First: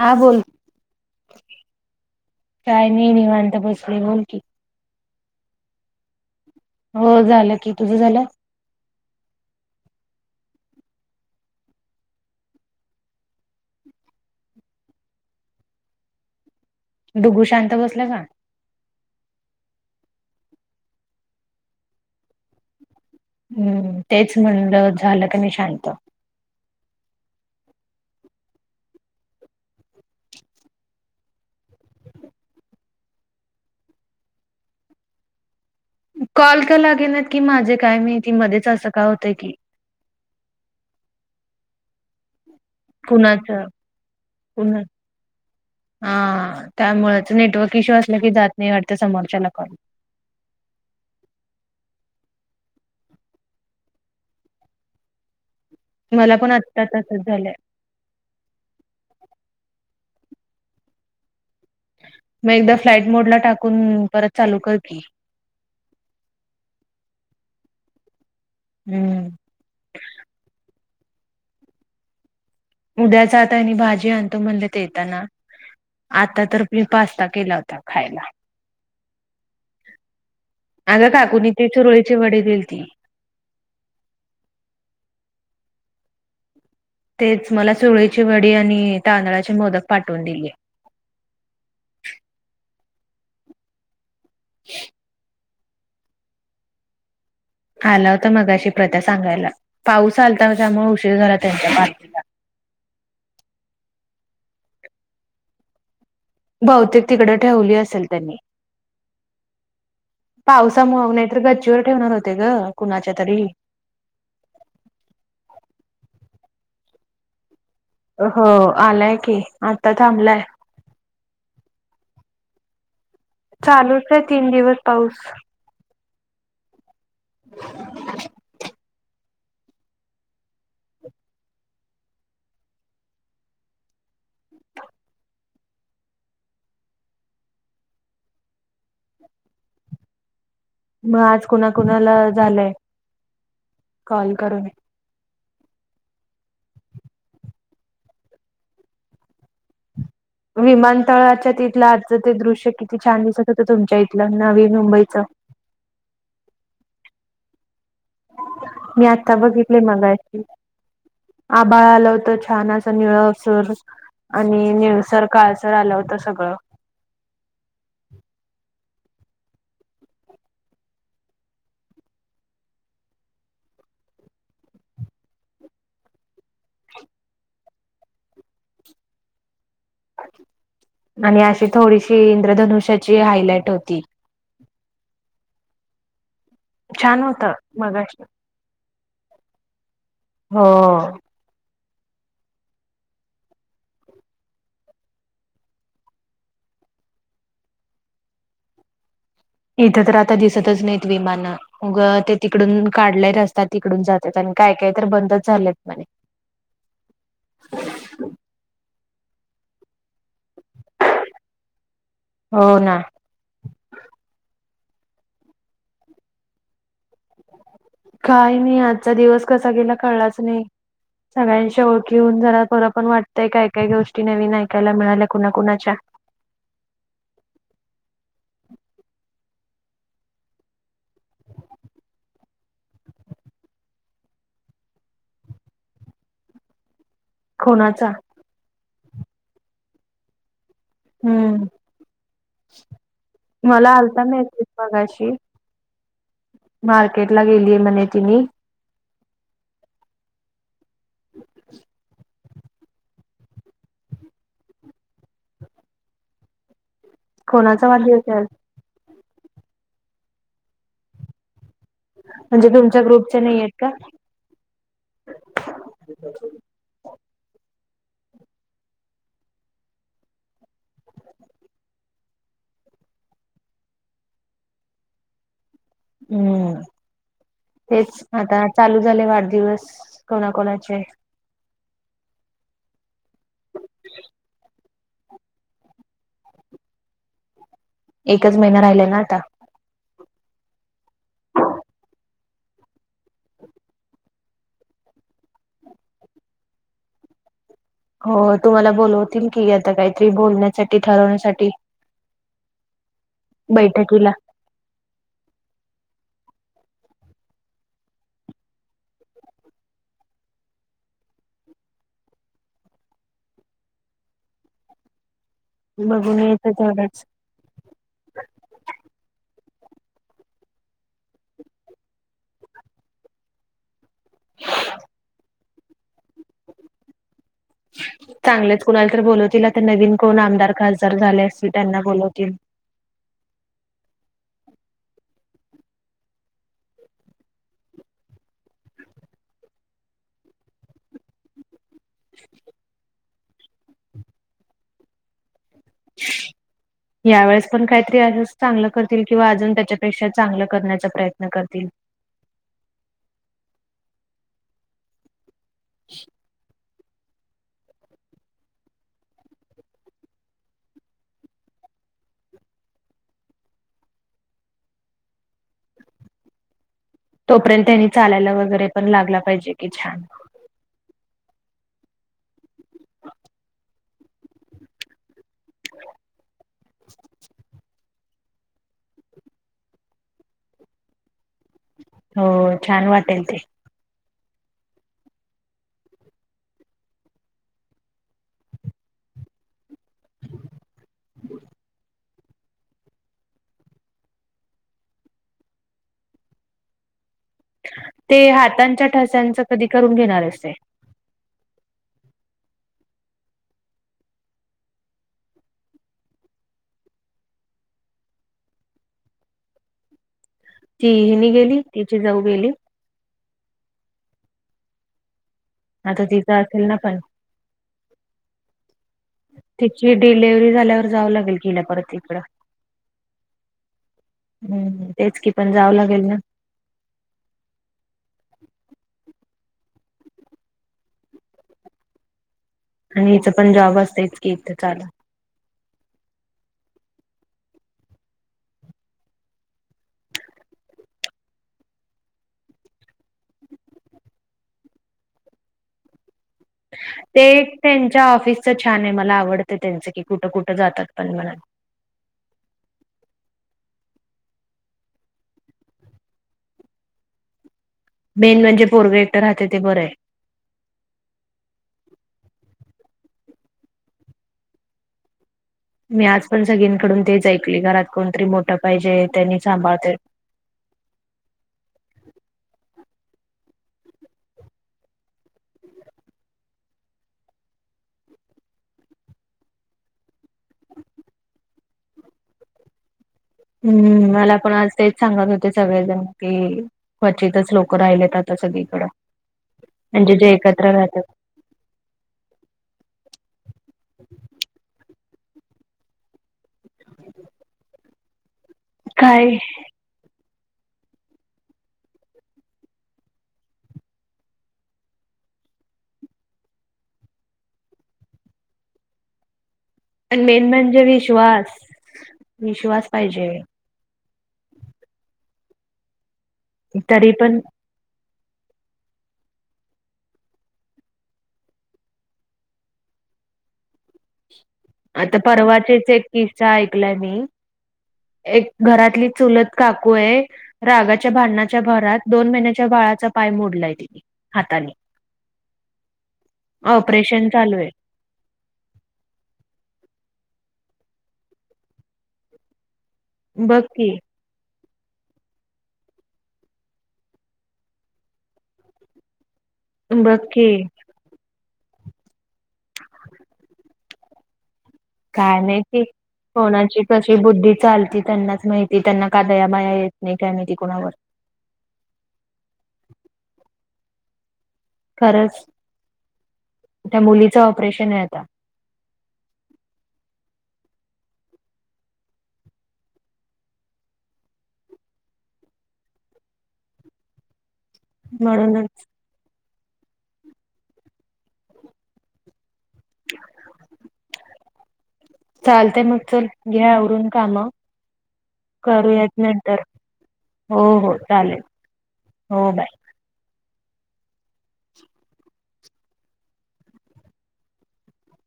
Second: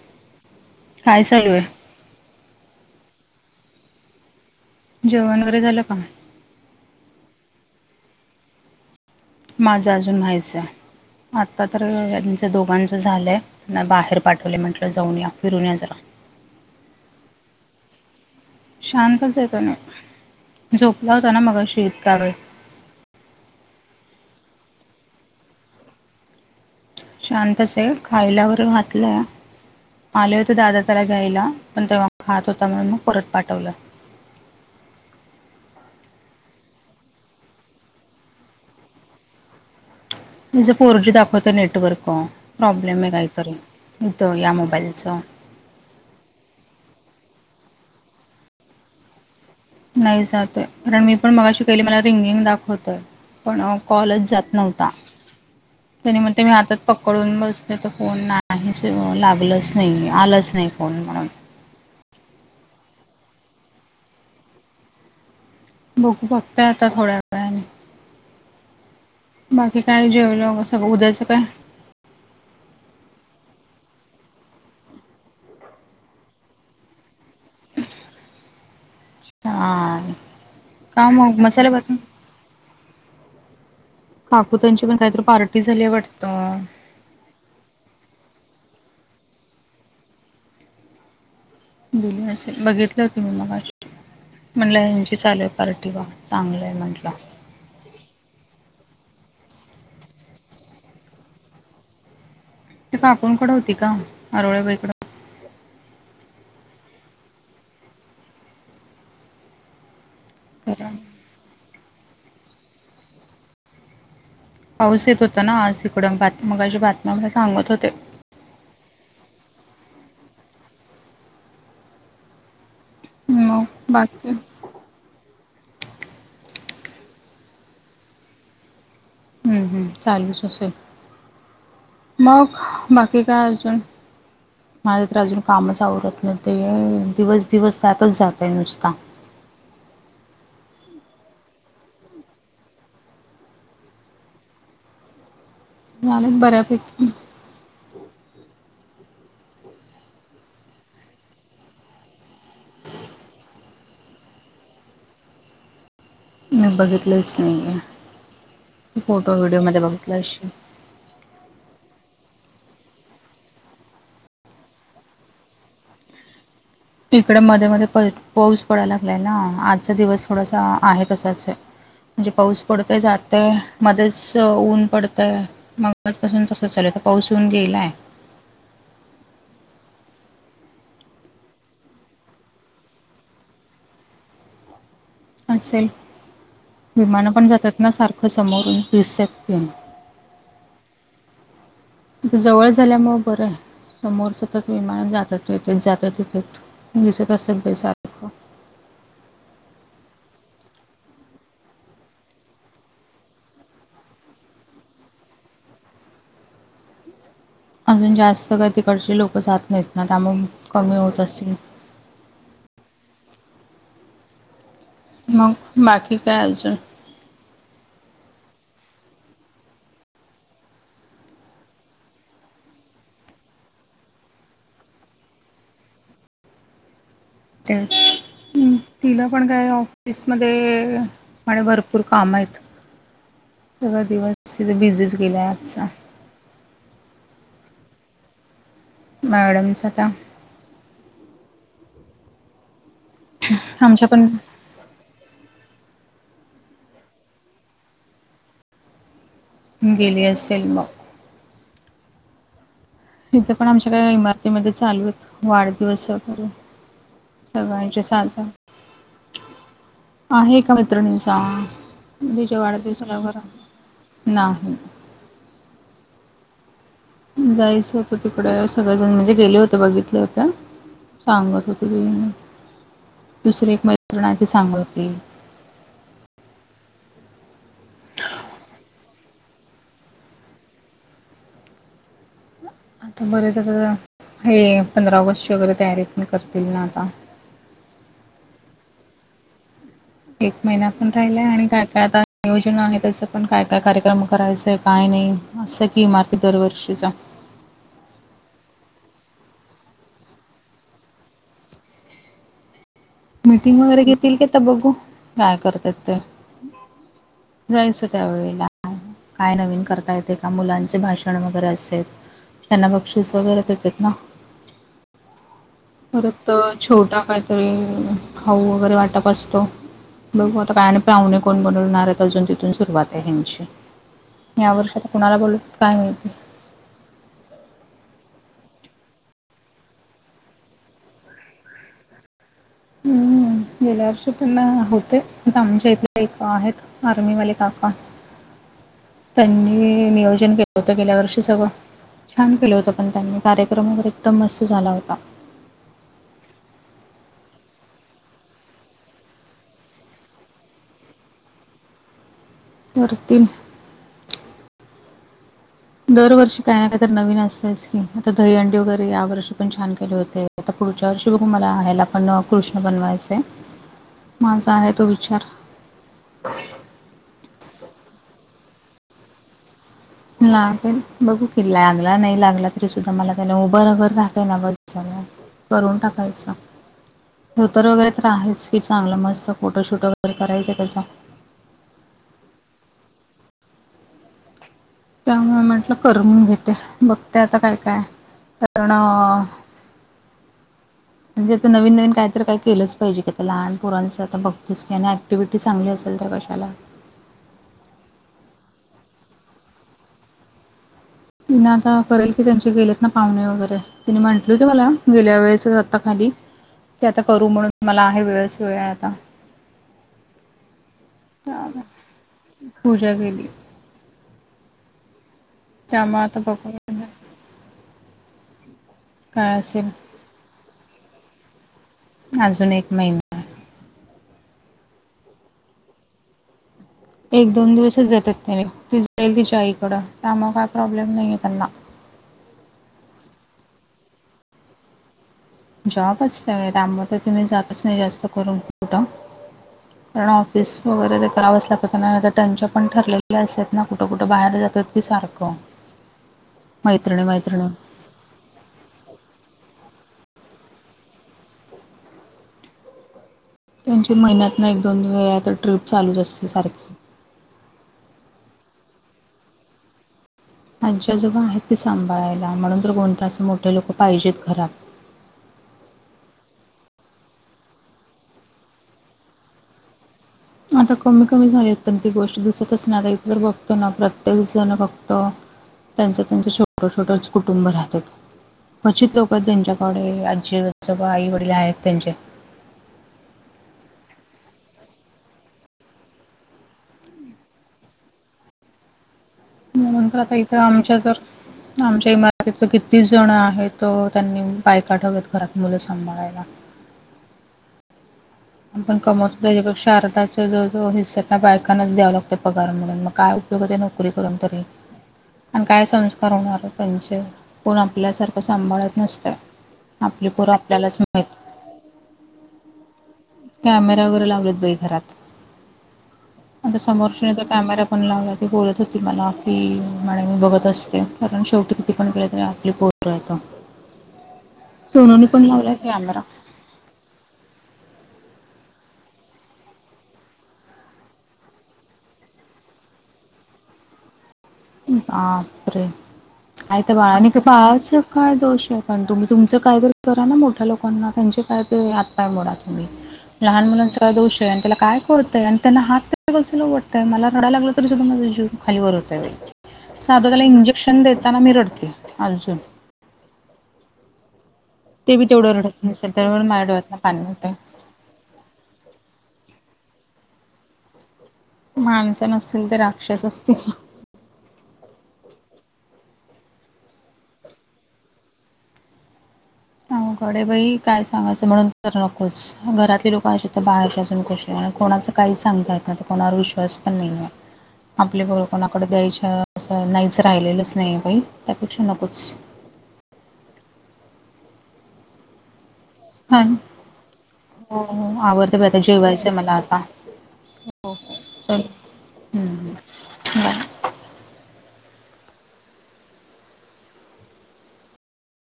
हा बोल. काय चालू य? काय नाही? निवांत बसलोय. बोल की? जेवण वगैरे झालं का? हो झालं की तुझं झालं? माझं अजून व्हायचं हाय. आता तर त्यांचं दोघांचं झालंय. ना बाहेर पाठवलय म्हटलं जाऊन याफिरू न या जरा. डुग्गु शांत बसला का? शांतच येतो ना झोपला होता ना मगाशी इतका वेळ. हम्म. तेच म्हणलं झालं का नाही शांत? शांतच हाय. खायल्या वर घातलंय. आले होते दादा त्याला घ्यायला, पण तेव्हा खात होता म्हणून मग परत पाठवलं. कॉल का लागेनात की माझे काय मेहती मध्येच असं काय होतं की. तिज फोर जी दाखवत नेटवर्क प्रॉब्लेम आहे कुणाच काहीतरी इथं या कुणा मोबाईलचं. हा. त्यामुळच नेटवर्क इश्यू असलं की जात नाही वाटत समोरच्याला कॉल. नाही जातय कारण मी पण मगाशी केली, मला रिंगिंग दाखवतय. पण कॉलच जात नव्हता. त्यानी मला मणते पण मी हातात आत्ता तसंच पकडून झालंय बस तर ते फोन नाहीच लागलंच नाही आलंच नाही फोन म्हणून मग एकदा फ्लाईट मोड ला टाकून परत चालू कर की? बघू. बघताय आता थोड्या वेळानी हम्म. बाकी काय जेवलं सगळं उद्याच काय? उद्याचा आता आणि भाजी आणतो म्हणले ते येताना. आता तर मी पास्ता केला होता खायला. छान अग का मग काकुनी त्या मसाले भात चुरळीचे वडे दिलती. काकू त्यांची पण काहीतरी पार्टी झालीया वाटतं. तेच मला सूरळीची वडी आणि तांदळाचे मोदक पाठवून दिलीय. बोली नसेल बघितले होते मी मगाशी म्हणला यांची चालू आहे पार्टी वा! चांगलं आहे म्हटलं. आला होता मगाशी प्रत्या सांगायला, पाऊस आलता त्यामुळे उशीर झाला त्यांचा पा ते काकुंन कड होती का आरवळे बाई कड? बहुतेक तिकडं ठेवली असेल. त्यांनी पावसा तर गच्चीवर ठेवणार होते ग कुणाच्या तरी. पाऊस येत होता ना आज तिकडं बात मगाशी बातम्या मध्ये सांगत होते. हो आलाय की आता थांबलाय. मग चालूच आहे बाकी तीन दिवस पाऊस. [unintelligible] हम्म चालूच असेल, मग बाकी काय अजून? माझं तर अजून कामच आवरत नाही ते दिवस दिवस त्यातच जात आहे नुसता. मग आज कुणाकुणाला झालंय कॉल करून? झाले बऱ्यापैकी! विमानतळाच्या तिथलं आजचं ते दृश्य किती छान दिसत होतं तुमच्या इथलं नवी मुंबईचं. मी बघितलंच नाही. मी आत्ता बघितलय बघितलं मगाशी! अशी आभाळ आलं होत छान असा निळ सर! आणि निळसर काळसर आलं होतं सगळं. इकड मध्ये मध्ये पाऊस पडायला लागलाय ना आजचा दिवस थोडासा आहे तसाच आहे. म्हणजे पाऊस पडतय जातय, मध्येच ऊन पडतंय. मगाच पासून तस चालूय आता पाऊस येऊन गेलाय. आणि अशी थोडीशी इंद्रधनुष्याची हायलाइट होती. असेल छान विमानं पण होतं जातात ना मगाशी सारखं समोरून दिसतेस की. हो! इथे जवळ झाल्यामुळं बरं आहे समोर सतत विमान जातात येत्यात जातात येतात. दिसत असेल ते सा इथं तर आता दिसतच नाहीत विमानं. आग ते तिकडून काढले रस्ता तिकडून जातात आणि काय काय तर बंदच झालेत म्हणे. अजून जास्त काय तिकडची लोकं जात नाहीत ना त्यामुळे कमी होत असतील. हो ना! मग बाकी काय आजून? काही नाही आजचा दिवस कसा गेला कळलाच नाही. सगळ्यांशी ओळखी होऊन जरा बर पण वाटतंय काय काही गोष्टी नवीन ऐकायला मिळाल्या कुणाकुणाच्या. काय तिला पण काय ऑफिसमध्ये आणि भरपूर काम आहेत सगळा दिवस तिचा बिझीस गेलाय आजचा. कोणाचा? मॅडम त्या! हम्म मला आमच्या आलता पण मेसेज मगाशी. मार्केट ला गेलीय म्हणे तिनि. गेली असेल मग! [inaudible] हित पण आमच्या काय इमारतीमध्ये चालू आहेत वाढदिवस वगैरे कोणाचा सगळ्यांचे वाढदिवस साज, आहे आज आहे का मित्रिणींचा. तीज्या म्हणजे तुमच्या वाढदिवसाला वर ग्रुपचे नाही आहेत का? नाही. [inaudible] जायचं होतं तिकड सगळेजण म्हणजे गेले होते बघितले होत्या. सांगत होती दुसरी एक मैत्रण आहे सांगत होती. हम्म! तेच आता चालू झाले वाढदिवस कोणाकणाचे. आता बरेच हे पंधरा ऑगस्टची वगैरे तयारी बी करतील ना आता. एकच महिना राहिलाय ना आता. एक महिना पण राहिलाय आणि काय काय आता योजना आहे त्याचं पण काय काय कार्यक्रम करायचं काय नाही असतं की इमारती दरवर्षीचा हो तुम्हाला बोलवतील की आता काहीतरी बोलण्यासाठी ठरवण्यासाठी? मीटिंग वगैरे बैठकीला. घेतील की आता बघू काय करतात ते. जायचं त्या वेळेला काय नवीन करता येते का मुलांचे भाषण वगैरे असते त्यांना बक्षीस वगैरे देत आहेत ना बघून परत यायचं छोटा तेवढंच. काहीतरी खाऊ वगैरे वाटप असतो बघू आता काय आणि पाहुणे कोण कोणणार अजून तिथून सुरुवात आहे हची यावर्षी आता कुणाला बोलत काय मिळते चांगलेच कुणाला तर बोलवतील आता नवीन कोण आमदार खासदार झाले अस त्यांना बोलवतील हम्म गेल्या वर्षी त्यांना होतेमच्या इथले एक आहेत आर्मीवाले काका त्यांनी नियोजन केलं होतं गेल्या वर्षी सगळं छान केलं होत पण त्यांनी कार्यक्रम वगैर एकदम मस्त झाला होता ह् यावेेळेस पण काहीतरी आज चांगलं करतील किंवा अजून त्याच्यापेक्षा चांगलं करण्याचा प्रयत्न करतील करतीन दरवर्षी काय नाही काय तर नवीन असतच आता दहीहंडी वगैरे या वर्षी पण छान केले होते आता पुढच्या वर्षी बघू मला आहेहायला पण कृष्ण बनवायस माझा आहे तो विचार तोपर्यंत त्यांनी चालायला वगैरे पण लागला पाहिजे की छान लाग बघू किला लागला नाही लागला तरी सुद्धा मला त्याने उबर अबर राहतय ना बसला करून टाकायचा ोतर वगैरे तर आहेच की चांगलं मस्त फोटोशूट वगैरे करायचं त्याचा हो छान वाटेल ते त्यामुळे म्हटलं करून घेते बघते आता काय काय कारण [inaudible] म्हणजे आता नवीन नवीन काहीत काय केलंच पाहिजेी आता लहानपोरांचं आता बघतची आणि ॲक्िव्हिटी चांली असेल तर कशाला ते हातांच्या ठस्यांच कधी करून घेणार असते ना आता करेल की त्यांचे गेलेत ना पाहुणे वगैरे तिने म्हटलं होत मला गेल्या वेळेस आता खाली ते आता करू म्हणून मला आहे वेळस वेळ आहे आता ती हनी गेली आता तिची जाऊ गेली पूजा केली त्यामुळे आता तिचं बघू असेल ना पण काय असेल त्याची डिलेिवर्हरी झाल्यावर जावं लागेल गेल्या परत इकडं अजून एक महिना हम् तेच की पण जावं लागेल ना एक दोन दिवसच जातात त्याने ती जाईल तिच्या आईकडं त्यामुळेग काय प्रॉब्लेम नाही आहे त्यांना आणि हिचं पण जॉब असत इत की इथे चाला जॉब असत त्याबर तर तुम्ही जातच नाही जास्त करून कठं [inaudible] कारण ऑफिस वगैरे ते करावंच लागत नाही तर त्यांच्या पण ठरलेल्या अस आहेत ना कुठं कुठं बाहेर जात आहेत की सारखं मैत्रिणी ते मैत्रिणी त्यांच्या ऑफिस छान आहे मला आवडतं त्यांचं की कुठं कुठं जातात पण मला त्यांची महिन्यात ना एक दोन वेळा आता ट्र्रीप चालूच असते सारखी मेन म्हणजे पोरग एकक्टर राहते ते बरं आहे त्यांच्याजोब आहेत तेी सांभाळायला म्हणून तर कोण तास मोठे लोक पाहिजेत घरात मी आज पण सगळीकडून तेच ऐकली घरात कोणतरी मोठं पाहिजे त्यांनी सांभाळते आता कमी कमी झालीत पण ती गोष्ट दिसत असणार इथ तर बघतो ना प्रत्येक जण बघतो त्यांचं त्यांचं छोटं छोटंच कुटुंब राहतो क्चित लोक आहेत त्यांच्याकडे आजी स आई वडील आहेत त्यांचे हम्म मला पण आज तेच सांगत होते सगळेजण की क्वचितच लोक राहिलेत आता सगळीकडें नंतर आता इथं आमच्या जर आमच्या इमारतीत तर कितीस जण आहेत त त्यांनी बायक आठवत घरात मुलं सांभाळायला आपण कमवतो काय त्याच्या शारदा त्या जो जो हिस्सा्या काय बायकांच द्यावं लागतं पगार म्हणून मग काय उपयोग होते नोकरी करून तरी आणि काय संस्कार होणार त्यांचे कोण आपल्यासारखं सांभाळत नसतं आपली पण पोरं मेन आपल्यालाच म्हणजे माहीत विश्वास विश्वास पाहिजे क व सम क पण लावला ते बोलत होती मलाी म्ह मी बघत असते कारण शेवटी किती पण केले तरी आपली पो यत आता परवाचेच कॅमेरा एक किस्सा ऐकलाय मी एक घरातली चुलत काकू आहे रागाच्या भांडणाच्या भरात दोन महिन्याच्या बाळाचा पाय मोडलाय तिने हाताने बापरे आयता बाळा का ऑपरेशन चालू फ आहे स काळ दोष आहेत पण तुम्ही तुमचं काय तरी करा ना मोठ्या लोकांना त्यांचे काय तरी आातपाय मोडा तुम्ही लहान बघ मुलांचा की दोष त्याला काय करतंय आणि त्यांना हातलवडतंय मला रडाय लागलं तरी सुद्धा माझा जीव खाली वरत साधा बघ त्याला की इंजेक्शन देताना मी रडते अजून ते बी तेवढं काय नाही रडत की नसेल त्यामुळे माझ्या डोळ्यातनं कोणाची पाणी कशी होतंय. बुद्धी चालती त्यांनाच माहिती त्यांना का दया बाया येत नाही काय माहिती कोणावर माणसं नसतील तर राक्षस असतील खरंच त्या मुलीच ऑपरेशन आहेता अ घडे बाई काय सांगायचं म्हणून तर नकोच घरातली लोकं अशी तर बाहेरपजून कुश कोणाच काही सांगता आहेत ना तर कोणावर विश्वास पण नाही आहे [inaudible] आपले बर कोणाकडे म्हणूनच द्यायच्या असं नाहीचं राहिलेलंच नाही काही त्यापेक्षा नकोच चालते मग हा चल घ्या आवरवरून काम हो हो आवरते बाई आता जेवायचं आहे करूयात मला आता नंतर हो हो चालेल चल हो हं, बाय बाय